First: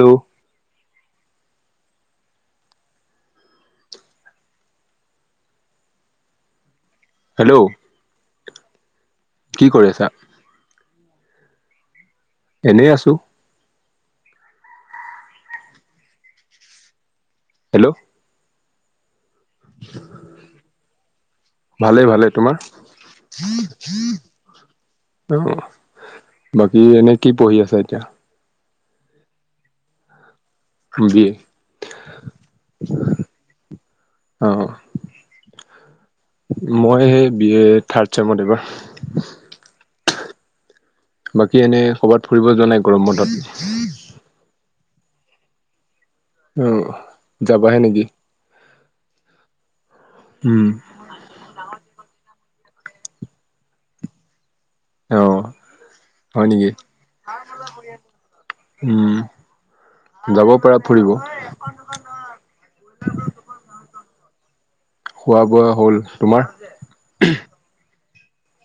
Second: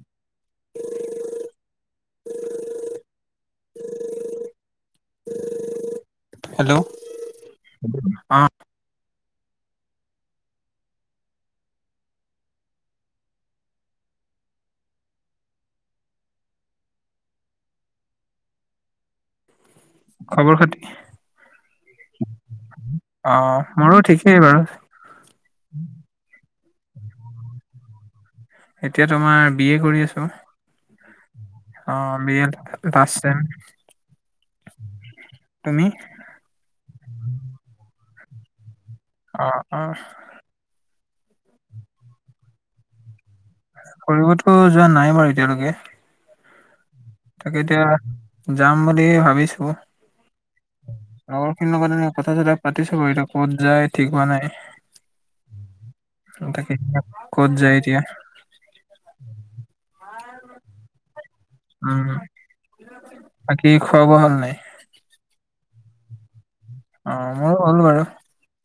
ল' [inaudible] hello. Hello. [unintelligible] কি কৰি আছা? এনেই আছোঁ। হেল্ল'। [unintelligible] খবৰ পাতি ভালেই ভালেই, তোমাৰ? অ মোৰো ঠিকেই বাৰু অ', বাকী এনে কি পঢ়ি আছা এতিয়া? এতিয়া তোমাৰ বি এ কৰি আছোঁ। বি এ অ' বি এ লাষ্ট ছেম। অ' তুমি? মই এই বি এ থাৰ্ড ছেমত এইবাৰ। অ', অ'। বাকী এনে ক'ৰবাত ফুৰিব যোৱা নাই গৰম বন্ধত? ফুৰিবতো যোৱা নাই বাৰু এতিয়ালৈকে। অ'। তাকে যাবাহে এতিয়া নেকি? যাম বুলি ভাবিছোঁ। উম, লগৰখিনিৰ লগত এনেকে কথা চথা পাতিছোঁ বাৰু, এতিয়া ক'ত যায় ঠিক হোৱা নাই। অ' হয় নেকি? [unintelligible] ক'ত যায় এতিয়া। উম, যাব পাৰা ফুৰিব। উম, বাকী খোৱা বোৱা হ'ল নে নাই? খোৱা বোৱা হ'ল। তোমাৰ? অ' ময়ো [unintelligible] বাৰু।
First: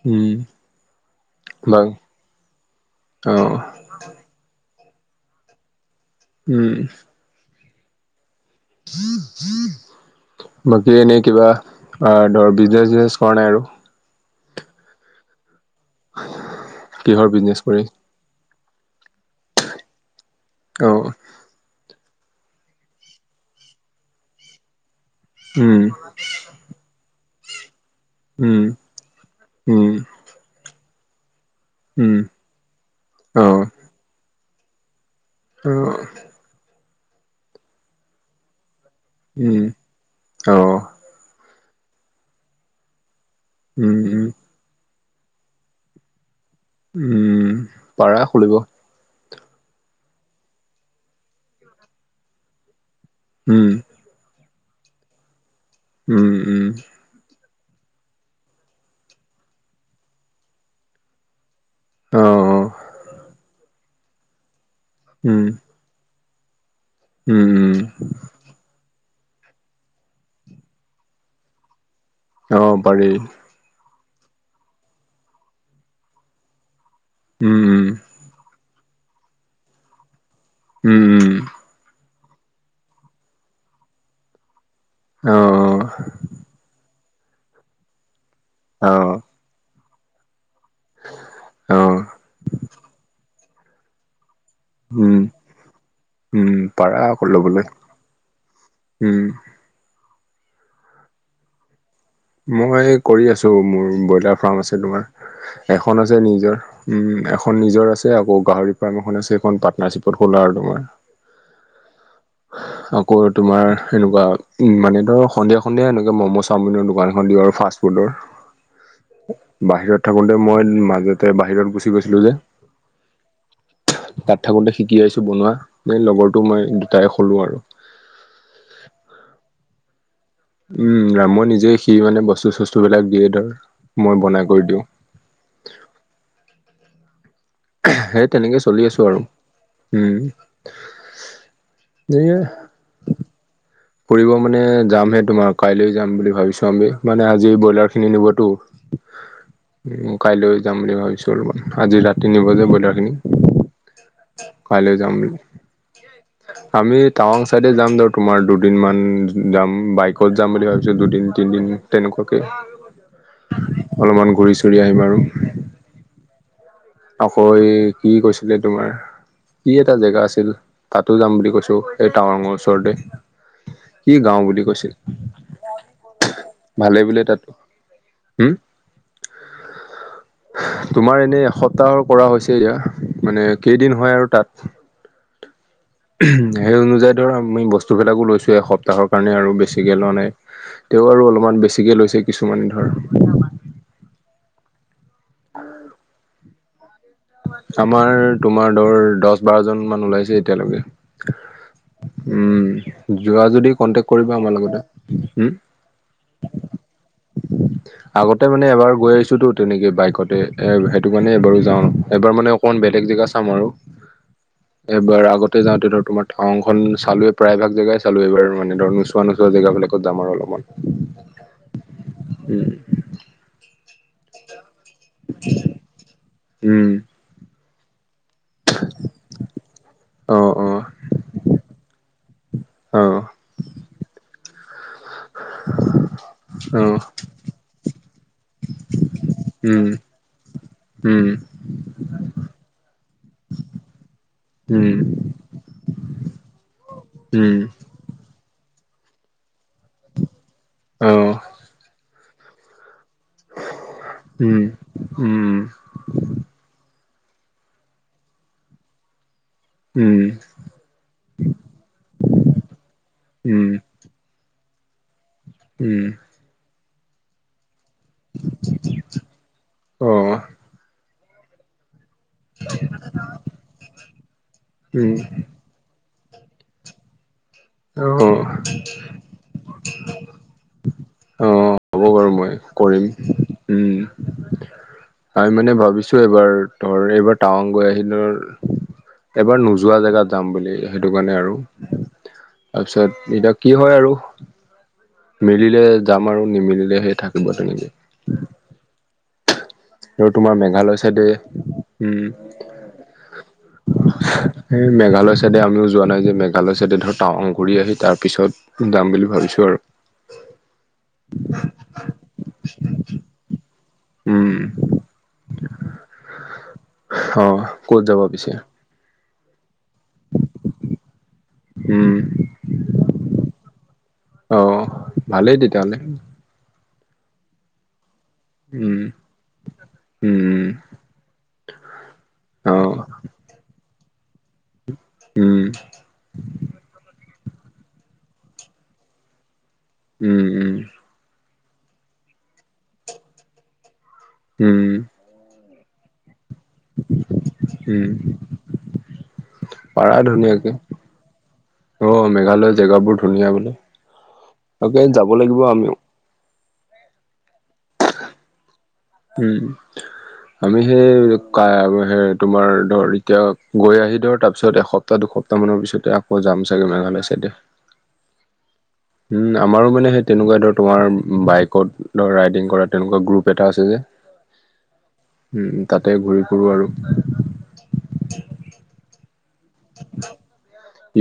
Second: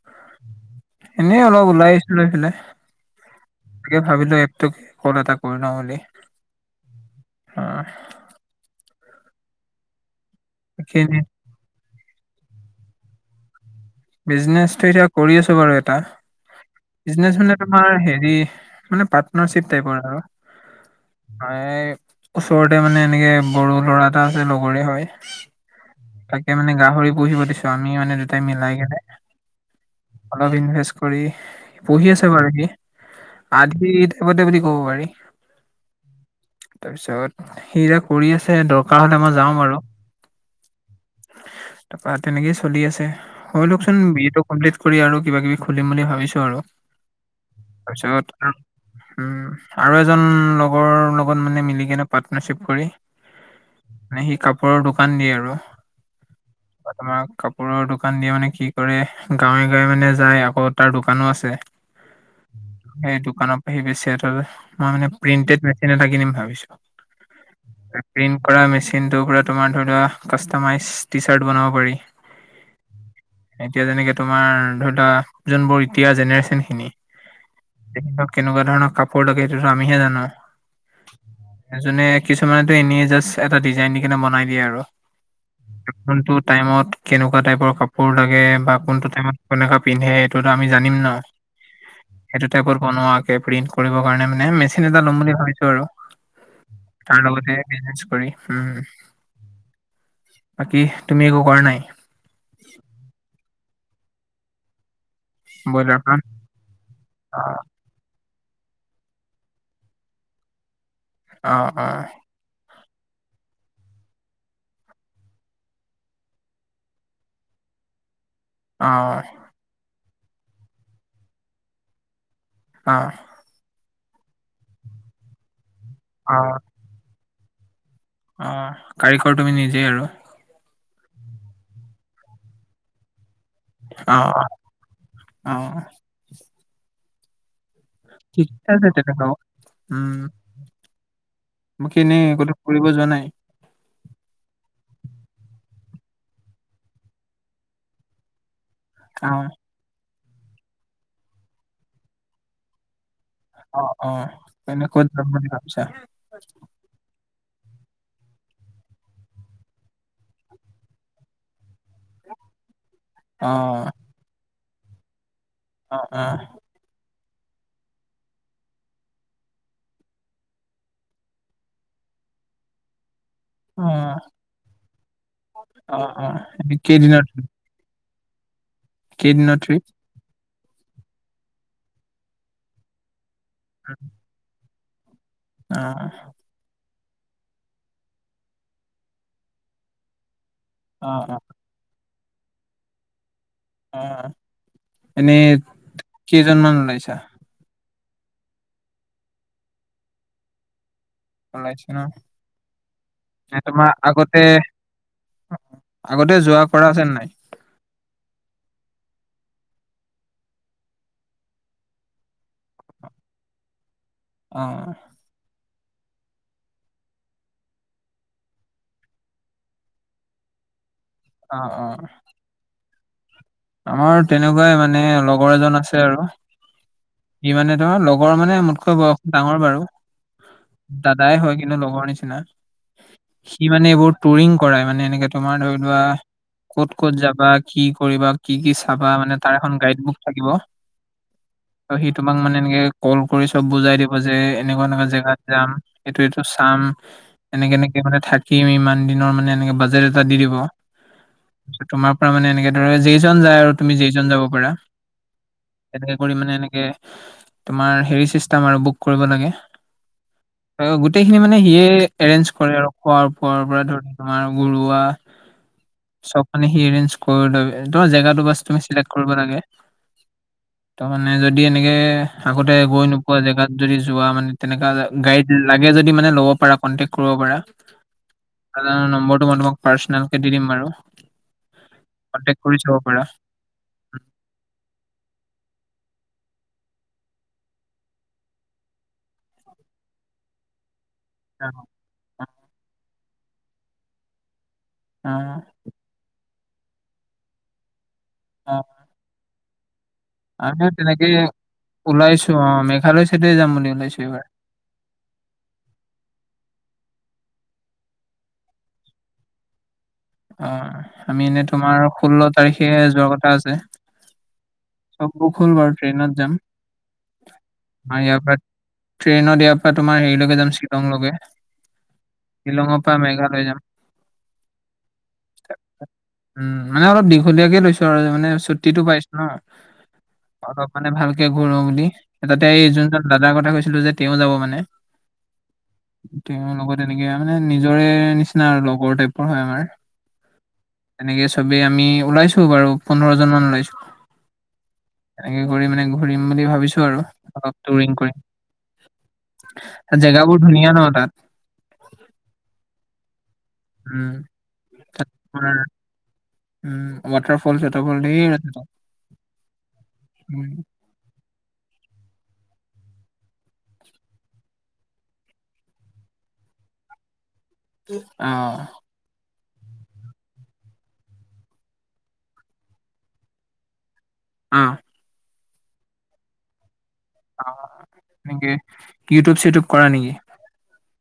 উম। এনেই অলপ বা ওলাই আহিছিলো ইফালে। অ' তাকে ভাবিলোঁ এপটোক কল এটা কৰি লওঁ বুলি। উম। হয়। বাকী এনেই কিবা ধৰ বিজনেচ চিজনেচ কৰা নাই আৰু? বিজনেছটো এতিয়া কৰি আছোঁ বাৰু ইয়াত। তাৰ, কিহৰ বিজনেচ মানে বিজনেছ কৰি? তোমাৰ হেৰি পাৰ্টনাৰচিপ টাইপৰ আৰু। অ ওচৰতে মানে এনেকে বড়ো ল'ৰা এটা আছে লগৰে হয়। উম তাকে মানে গাহৰি পুহিব দিছো আমি মানে দুটাই উম। মিলাই কিনে অলপ ইনভেষ্ট কৰি পঢ়ি আছে বাৰু সি আদিত সেইবতে বুলি ক'ব পাৰি অ তাৰপিছত সি এয়া কৰি আছে দৰকাৰ হলে মই যাম আৰু অ তাৰপৰা তেনেকেই চলি আছে হয় লক উম চোন কমপ্লিট কৰি আৰু কিবা কিবি খুলিম বুলি ভাবিছো আৰু উম পাৰা খুলিব তাৰপিছত উম আৰু এজন লগৰ লগত মানে মিলি কেনে পাৰ্টনাৰশ্বিপ কৰি উম মানে সি কাপোৰৰ দোকান দিয়ে আৰু উম উম আমাক কাপোৰৰ দোকান দিয়ে মানে কি কৰে গাঁৱে গাঁৱে মানে যায় আকৌ তাৰ দোকানো আছে। অঁ অঁ সেই দোকানৰ আহি বেছে মই মানে উম প্ৰিন্টেড না কিনিম ভাবিছো উম উম প্ৰিণ্ট কৰা মচিনটো পৰা তোমাৰ ধৰি লোৱা মাইজ টি চাৰ্ট বনাব পাৰি। অ পাৰি এতিয়া যেনেকে তোমাৰ ধৰি লোৱা যোনবোৰ এতিয়া জেনেৰেশন খিনি উম তেখক কেনেকুৱা ধৰণৰ কাপোৰ লাগে সেইটোতো আমিহে জানো উম উম। এজনে কিছুমানেতো এনে জাষ্ট এটা ডিজাইন দি কিনে বনাই দিয়ে আৰু। অঁ কোনটো টাইমত কেনেকুৱা টাইপৰ কাপোৰ লাগে, বা অঁ কোনটো টাইমত কেনেকুৱা পিন্ধে এইটোতো আমি জানিম ন, অঁ সেইটো টাইপত বনোৱা এ প্ৰিণ্ট কৰিব কাৰণে মানে মেচি খিলিনা উম লম বুলি ভাবিছো আৰু, উম পাৰা তাৰ আকৌ লগতে ল'বলৈ বিজনেছ কৰি উম। উম বাকী তুমি একো কৰা নাই? মই কৰি আছো, মোৰ ব্ৰইলাৰ ফাৰ্ম আছে তোমাৰ। ব্ৰইলাৰ এখন আছে ফাৰ্ম নিজৰ, উম অ এখন নিজৰ আছে। আকৌ গাহৰি ফাৰ্ম এখন আছে, সেইখন পাৰ্টনাৰশ্বিপত খোলা আৰু মই। অঁ অঁ আকৌ তোমাৰ এনেকুৱা উ মানে ধৰ সন্ধিয়া সন্ধিয়া এনেকুৱে মম চাওমিনৰ দোকান মন্দিৰৰ ফাষ্টফুডৰ অঁ বাহিৰত থাকোতে মই মাজতে বাহিৰত গুচি গৈছিলো যে। অঁ। তাত থাকোতে শিকি আহিছো বনোৱা, এ লগৰটো মই দুটাই খুলিলো আৰু। অঁ কাৰিকৰ তুমি নিজেই আৰু। উম, ৰামৰ নিজে সি মানে বস্তু, চস্তু বিলাক দিয়ে ধৰ। মই অঁ বনাই কৰি দিওঁ অঁ, অঁ সেই ঠিক তেনেকে চলি আছে আছো আৰু তেনেহলে উম, বাকী এনেই সেয়ে। গো ফুৰিব যোৱা নাই? ফুৰিব মানে যামহে তোমাৰ কাইলৈ যাম বুলি ভাবিছো আমি মানে আজি ব্ৰইলাৰখিনি নিবতো। কাৰণ মই কাইলৈ যাম বুলি ভাবিছোঁ আৰু আজি ৰাতি নিবজে ব্ৰইলাৰখিনি। অ', অ' এনে ক'ত যাম বুলি ভাবিছা? আমি টাৱাং চাইডে যাম ধৰ তোমাৰ দু দিনমান যাম বাইকত যাম বুলি ভাবিছো দুদিন, তিনদিন তেনেকুৱাকে। অ অলপমান ঘূৰি- চুৰি আহিম আৰু। অ', অ'। আকৌ ই, ই গৈছিলে তোমাৰ। ই এটা জেগা আছিল তাতো যাম বুলি কৈছো এই টাৱাংৰ ওচৰতে। অ কি গাও বুলি কৈছিল? অ অ এনে ভালেই বোলে কেইদিনৰ তাত, ট্ৰিপ? উম? কেইদিনৰ ট্ৰিপ? তোমাৰ এনে এসপ্তাহৰ কৰা হৈছে এয়া মানে কেইদিন হয় আৰু তাত। আ উহু সেই অনুযায়ী ধৰ আমি বস্তুবিলাকো লৈছো এসপ্তাহৰ কাৰণে আৰু বেছিকে লোৱা নাই। তেওঁ অ আৰু অ অলপমান বেছিকে লৈছে কিছুমানে ধৰ। অ'এনেই কেইজনমান ওলাইছা? আমাৰ তোমাৰ দৰ দছ, বাৰজনমান ওলাইছে এতিয়ালৈকে। ওলাইছে ন উম, যোৱা এ যদি তোমাৰ কন্টেক কৰিবা আগতে আমাৰ লগতে। উম আগতে যোৱা কৰা আছে নে নাই? আগতে মানে এবাৰ গৈ আহিছোতো তেনেকে বাইকতে এ, সেইটো কাৰণে এবাৰো যাওঁ। এবাৰ মানে অকমান বেলেগ জেগা চাম আৰু অ এবাৰ আগত তে যাওঁতে ধৰ তোমাৰ টাৱাংখন চালোয়েই প্ৰায়ভাগ জেগাই চালো এবাৰ মানে ধৰ নোচোৱা - নোচোৱা জেগাবিলাকত যাম আৰু অলপমান। অ', অ'। উম। আমাৰ তেনেকুৱাই মানে লগৰ এজন আছে আৰু উম সি মানে ধৰ লগ লগৰ মানে মোতকৈ বয়স ডাঙৰ বাৰু, অ অ দাদাই হয় কিন্তু লগৰ নিচিনা অ'। সি মানে এইবোৰ টুৰিং কৰাই মানে এনেকে তোমাৰ ধৰি লোৱা অ ক'ত, ক'ত যাবা কি কৰিবা কি কি চাবা মানে তাৰ এখন উম গাইড বুক থাকিব। উম ত' সি তোমাক মানে এনেকে কল কৰি চব বুজাই দিব যে এনেকুৱা উম এনেকুৱা জেগাত যাম এইটো - এইটো চাম উম এনেকে - এনেকে মানে থাকিম ইমান দিনৰ মানে এনেকে বাজেট এটা দি দিব। অ তোমাৰ পৰা মানে এনেকে ধৰে যি জন যায় আৰু তুমি যেইজন যাব উম পাৰা। উম উম তেনেকে কৰি মানে এনেকে তোমাৰ হেৰি চিষ্টেম আৰু বুক কৰিব লাগে। অ গোটেইখিনি মানে সিয়ে এৰেঞ্জ কৰে আৰু খোৱা - পুৱাৰ উম পৰা ধৰ তোমাৰ ঘোৰুৱা উম। চব মানে সি এৰেঞ্জ কৰি লবি, তোমাৰ জেগাটো বাছ তুমি চিলেক্ট কৰিব লাগে। অ তাৰ মানে যদি এনেকে আগতে গৈ নোপোৱা জেগাত যদি যোৱা মানে তেনেকা গা উম গাড়ীত ল লাগে যদি মানে ল'ব পাৰা, কনটেক্ট কৰিব পাৰা। অ দাদাৰ নম্বৰটো মই তোমাক পাৰ্চনেল কে দি দিম বাৰু। অ', হ'ব বাৰু মই কন্টেক্ট কৰি চাব কৰিম, পাৰা উম। আমি মানে ভাবিছো এইবাৰ ধৰ এইবাৰ টাৱাং গৈ আহিলো এবাৰ নোযোৱা জেগাত যাম বুলি সেইটো কাৰণে আৰু। অ তাৰপিছত এতিয়া কি হয় আৰু অ মিলিলে যাম আৰু নিমিলিলেহে সেই থাকিব তেনেকে। অহ। আৰু তোমাৰ মেঘালয় চাইদে তেনেকে উম ওলাইছো অ', মেঘালয় চাইডে যাম বুলি ওলাইছো এইবাৰ। সেই মেঘালয় চাইডে আমিও যোৱা নাই যে মেঘালয় চাইডে ধৰ টাৱাং ঘূৰি আহি তাৰ পিছত যাম বুলি ভাবিছো আৰু। অ আমি এনে তোমাৰ ষোল্ল তাৰিখে যোৱাৰ কথা আছে। উম। চব বুক হ'ল বাৰু ট্ৰেইনত যাম। অ ক'ত যাব আমাৰ ইয়াৰ পিছে? পৰা ট্ৰেইনত ইয়াৰ পৰা তোমাৰ হেৰিলৈকে যাম শ্বিলংলৈকে। উম। শ্বিলঙৰ পৰা মেঘালয় যাম। অ ভালেই তেতিয়া হলে। উম মানে অলপ দীঘলীয়াকে লৈছো আৰু মানে চু্টিটো উম পাইছো ন। উম। অলপ মানে ভালকে ঘূুৰো বুলি তাতে এই অ যোনজন দাদাৰ কথা কৈছিলো যে তেওঁ যাব মানে উম, তেওঁৰ লগত এনেকে মানে নিজৰে নিচিনা লগৰ টাইপৰ হয় আমাৰ। উম উম। তেনেকে চবে আমি ওলাইছো বাৰু পোন্ধৰ জন মান ওলাইছো। উম। এনেকে কৰি মানে ঘূৰিম বুলি ভা বিছো আৰু অলপ উম, টুৰিং পাৰা কৰিম। জেগাবোৰ ধুনীয়াকে। ধুনীয়া ন তাত। অ মেঘালয়ৰ জেগাবোৰ ধুনীয়া বোলে, উম তাকে তাত যাব লাগিব তোমাৰ আমিও। উম ৱাটাৰফল চোৱাটাৰফল ঢেৰ আছে। উম উম আমি যে কাই আৰু সে তোমাৰ ধৰ এতিয়া গৈ আহি ধৰ তাৰপিছত এসপ্তাহ দুসপ্তাহ মানৰ পিছতে আকৌ যাম চাগে মেঘালয় চাইডে। অহ। উম আমাৰো মানে সেই তেনেকুৱা ধৰ তোমাৰ বাইকত ধৰ ৰাইডিং কৰা তেনেকুৱা গ্ৰুপ এটা আছে যে। অহ। উম উম তাতে ঘূৰি ফুৰো আৰু। অ নেকি ইউটিউব চিটিউব কৰা নেকি?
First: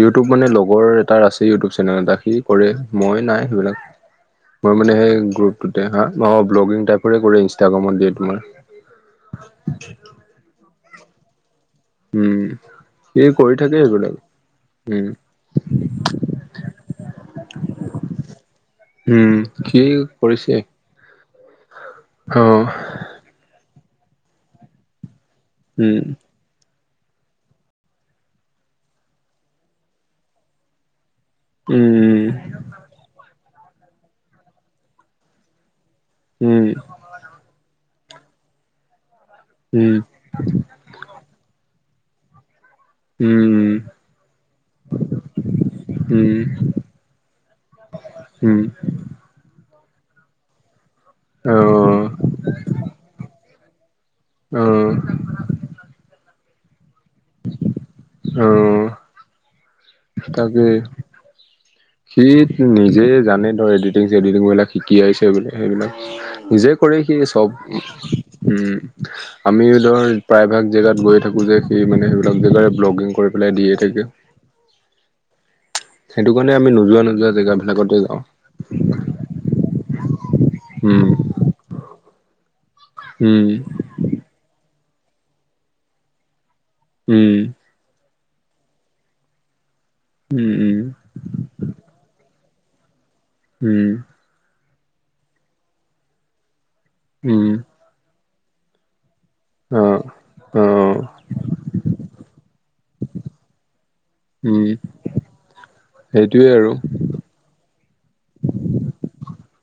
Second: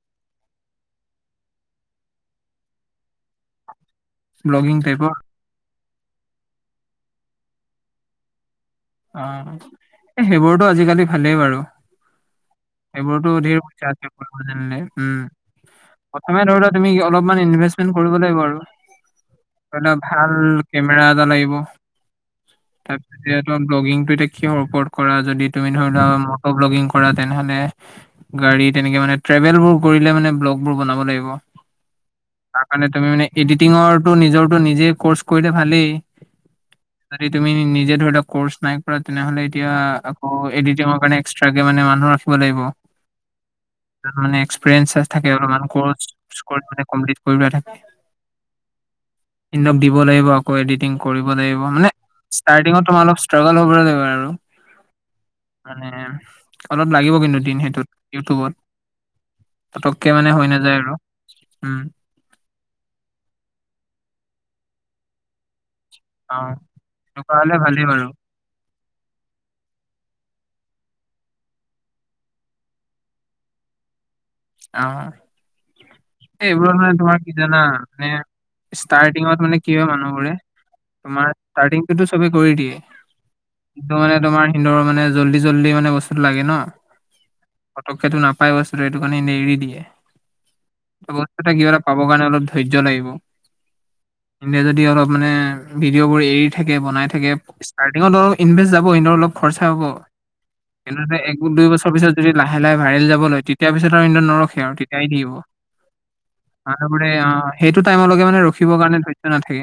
ইউটিউব মানে লগৰ এটাৰ আছে ইউটিউব চেনেল এটা সি কৰে মই নাই সেইবিলাক। মই ব্লগিং মানে টাইপৰ সেই গ্ৰুপটোতে সা অ ব্লগিং টাইপৰে কৰে ইনষ্ট্ৰাগ্ৰামত দিয়ে তোমাৰ। অ এই সেইবোৰতো আজিকালি ভালেই বাৰু। উম সি এইবোৰতো কৰি ধেৰ থাকে পইচা আছে এইবিলাক কৰিব জানিলে উম। প্ৰথমে ধৰি লোৱা তুমি অলপমান ইনভেষ্টমেন্ট কৰিব লাগিব আৰু উম ধৰি সি লোৱা ভাল কেমেৰা এটা লাগিব। অহ। তাকে তোমাৰ এতিয়া ব্লগিংটো এতিয়া কিহৰ ওপৰত কৰা যদি তুমি ধৰি উম লোৱা ম ট' ব্লগিং কৰা তেনেহ'লে গাড়ী তেনেকে মানে ট্ৰেভেলবোৰ কৰিলে মানে ব্লগবোৰ বনাব লাগিব। উম তাৰ কাৰণে তুমি মানে এডিটিঙৰটো নিজৰটো নিজে কৰ্চ কৰিলে ভালেই। উম। যদি তুমি নিজে ধৰি ল কৰ্চ নাই কৰা তেনেহলে এতিয়া উম আকৌ এডিটিং কাৰণে এক্সট্ৰাকে মানে মানুহ ৰাখিব লাগিব। উম যাৰ মানে এক্সপিৰিয়েঞ্চ থাকে অলপ মান কৰ্চ থাকে উম স্কৰ্প মানে কমপ্লিট কৰিবলে থাকে। উম ইনক দিব লাগিব আকৌ এডিটিং কৰিব অ লাগিব, মানে ষ্টাৰ্টিঙত তোমাৰ অলপ ই ষ্ট্ৰাগল হ'ব লাগিব আৰু, অ মানে অলপ লাগিব কিন্তু দিন সেইটোত অ ইউটিউবত। পতকে মানে হৈ তাকে নাযায় আৰু, উম। সি নিজেই জানে ধৰ এডিটিং চেডিটিং বিলাক শিকি আহিছে বোলে। সেইবিলাক অ', নিজে কৰে সি তেনেকুৱা হ'লে চব, ভালেই বাৰু উম। আমিও ধৰ প্ৰায়ভাগ জেগাত গৈয়ে থাকো যে সি মানে সেইবিলাক জেগাৰে ব্লগিং কৰি পেলাই দিয়ে থাকে। অহঁ সেইটো কাৰণে আমি এইবোৰত মানে নোযোৱা তোমাৰ নোযোৱা কি জানা জেগাবিলাকতে মানে যাওঁ। ষ্টাৰ্টিঙত মানে কি হয় মানুহবোৰে, উম, তোমাৰ ষ্টাৰ্টিংতুটো চবে কৰি দিয়ে। উম টো মানে তোমাৰ হিনদৰ মানে জল্দি জল্দি মানে বস্তুটো লাগে ন। উম পটককেটো নাপায় বস্তুটো এইটো কাৰণে এনেই এৰি দিয়ে। উম উম। সেই বস্তুটোৱে কিবা এটা পাবৰ কাৰণে অলপ ধৈৰ্য লাগিব। উম। এনেই যদি অলপ মানে ভিডিঅ' বোৰ এৰি থাকে বনাই থাকে। উম, ষ্টাৰ্টিংত ধৰ ইনভেষ্ট যাবই এনেইও অলপ খৰচা হ'ব। অ', অ', কিন্তু এক দুই বছৰৰ পিছত যদি লাহে লাহে ভাইৰেল যাব লয় তে তাৰপিছত আৰু অন্য উম, নৰখে আৰু তেতিয়া আহি থাকিব, আৰু ঘূৰে অঁ, সেইটো টাইমলৈকে মানে ৰখিব কাৰণে ধৈৰ্য নাথাকে।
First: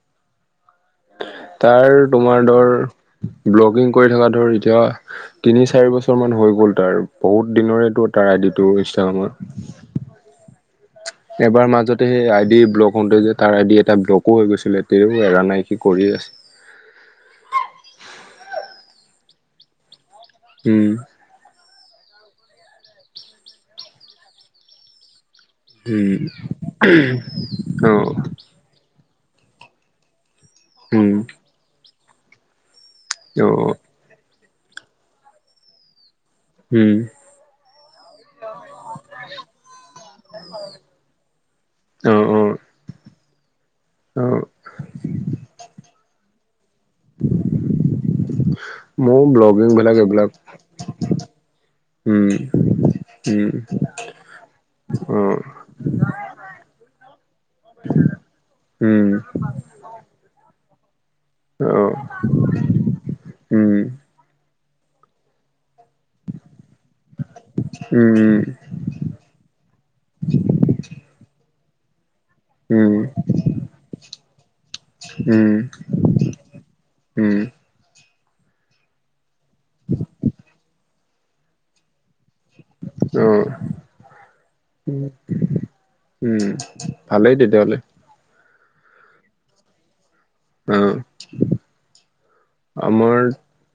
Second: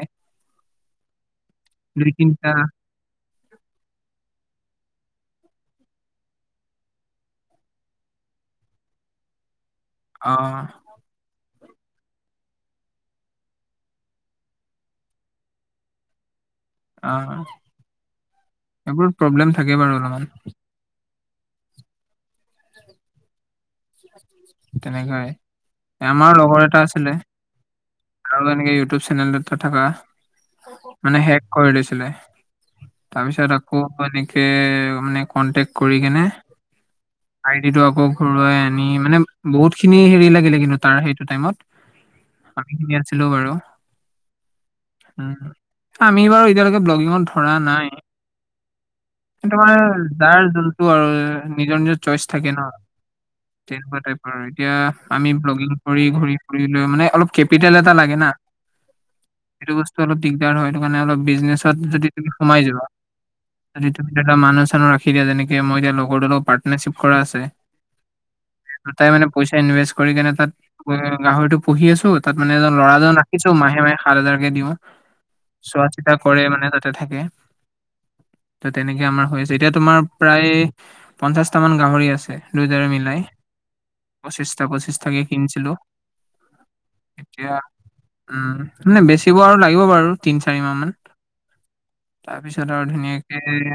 তাৰ দুই তোমাৰ তিনিটা ধৰ ব্লগিং কৰি থকা ধৰ এতিয়া তিনি চাৰি বছৰ মান হৈ গ'ল তাৰ, বহুত দিনৰেতো তাৰ আইডিটো ইনষ্টাগ্ৰামৰ। অঁ এবাৰ মাজতে সেই আই ডি ব্লক হওঁতে যে তাৰ আই ডি এটা ব্লকো হৈ গৈছিলে, তেও এৰা নাই সি কৰি আছে। আঁহ এইবোৰ প্ৰব্লেম থাকে বাৰু অলপমান। উম তেনেকৈ এ উম, আমাৰ লগৰ এটা আছিলে, অ', তাৰু এনেকে ইউটিউব চে নেলটো থকা উম, মানে হেক কৰি দিছিলে। তাৰপিছত আকৌ অ এনেকে মানে কণ্টেক্ট কৰি কেনে উম, আইডিটো আকৌ ঘুৰুৱাই আনি মানে বহুত খিনি হেৰি লাগিলে কিন্তু তাৰ সেইটো টাইমত। অ', অ', আমি খিনি আনিছিলো বাৰু। অ'। উম, আমি বাৰু এতিয়ালৈকে ব্লগিঙত ধৰা নাই। [inaudible] কি ব্লগিং বিলাক তোমাৰ এইবিলাক যাৰ যোনটো আৰু নিজৰ নিজৰ চইচ উম থাকে ন। উম তেনেকুৱা টাইপ আৰু এতিয়া অ আমি ব্লগিং কৰি ঘূৰি ফুৰি লৈ মানে অলপ কেপিটেল এটা লাগে না। উম। সেইটো বস্তু অলপ দিগদাৰ হয় সেইটো কাৰণে অলপ অ বিজনেছত যদি তুমি সোমাই যোৱা- উম যদি তুমি ধৰিলোৱা মানুহ-চানুহ ৰাখি দিয়া তেনেকে মই এতিয়া [unintelligible] পাৰ্টনাৰশ্বিপ কৰা আছে। উম দুইটাই মানে পইচা ইনভেষ্ট কৰি কেনে তাত গাহৰিটো পুহি আছো- তাত মানে এজন উম ল'ৰাজন ৰাখিছো, মাহে মাহে সাত হাজাৰকে দিওঁ। উম চোৱা চিতা কৰে মানে তাতে থাকে। উম ত' তেনেকে আমাৰ হৈ আছে, এতিয়া তোমাৰ প্ৰায় পঞ্চাশটা মান গাহৰি আছে। দুইতাৰে মিলাই অ পঁচিছটা পঁচিছাকে কিনিছিলো। উমঁ' ভালেই তেতিয়া হ'লে। উমঁ' মানে বেচিব আৰু লাগিব বাৰু- তিনি চাৰি মাহ অ মান তাৰপিছত আৰু ধুনীয়া আমাৰ এ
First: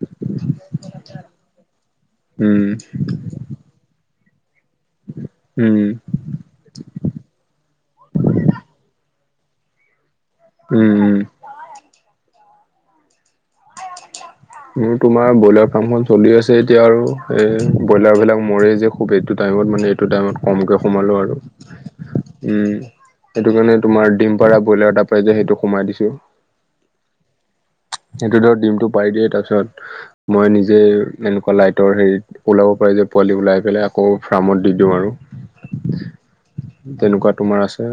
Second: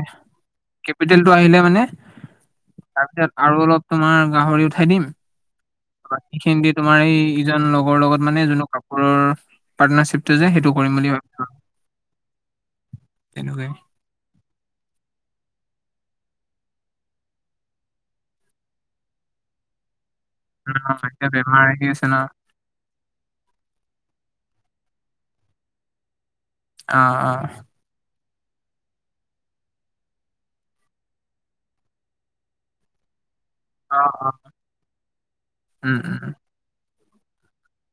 কেপিটেলটো আহিলে মানে উম তাৰপিছত আৰু অলপ তোমাৰ গাহৰি উঠাই দিম উম। বাকী খিনি দি তোমাৰ এই ইজন লগৰ লগত মানে যোনটো কাপোৰৰ পাৰ্টনাৰশ্বিপটো যে সেইটো কৰিম উম ভাবিছোঁ [unintelligible] মোৰ তোমাৰ ব্ৰইলাৰ ফাৰ্মখন চলি আছে এতিয়া আৰু এই ব্ৰইলাৰ বিলাক মৰে যে খুব এইটো টাইমত মানে এইটো টাইমত কমকে অ', সোমালোঁ এতিয়া আৰু। বেমাৰ আহি আছে ন। উমঁ' সেইটো কাৰণে তোমাৰ ডিমপাৰা ব্ৰইলাৰ এটা পাই যে সেইটো সোমাই দিছোঁ। অহ-অহ'। সেইটো ধৰ ডিমটো পাৰি দিয়ে তাৰপিছত মই নিজে এনেকুৱা লাইটৰ হেৰিত ওলাব পাৰি যে পোৱালি ওলাই পেলাই আকৌ অ', অ', ফাৰ্মত দি দিওঁ আৰু। উম, উম, উম, তেনেকুৱা তোমাৰ আছে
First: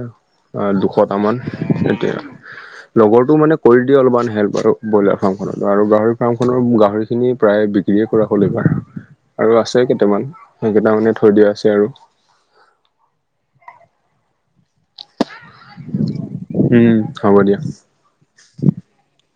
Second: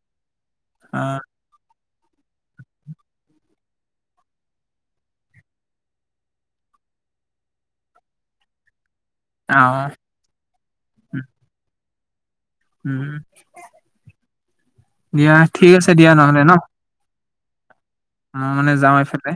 অ', দুশটামান। সেইটোৱেই, লগৰটো মানে কৰি দিয়ে অলপমান হেল্প আৰু- ব্ৰইলাৰ ফাৰ্মখনত আৰু গাহৰি ফাৰ্মনৰ গাহৰি খিনি প্ৰায় বিক্ৰীয়ে কৰা হ'ল এইবাৰ। আৰু আছে অ', কেইটামান, সেইকেইটা মানে থৈ দিয়া আছে আৰু। উমঁ উমঁ, দিয়া ঠিক আছে দিয়া নহ'লে ন'। উমঁ' হ'ব দিয়া। মই মানে যাওঁ এফালে।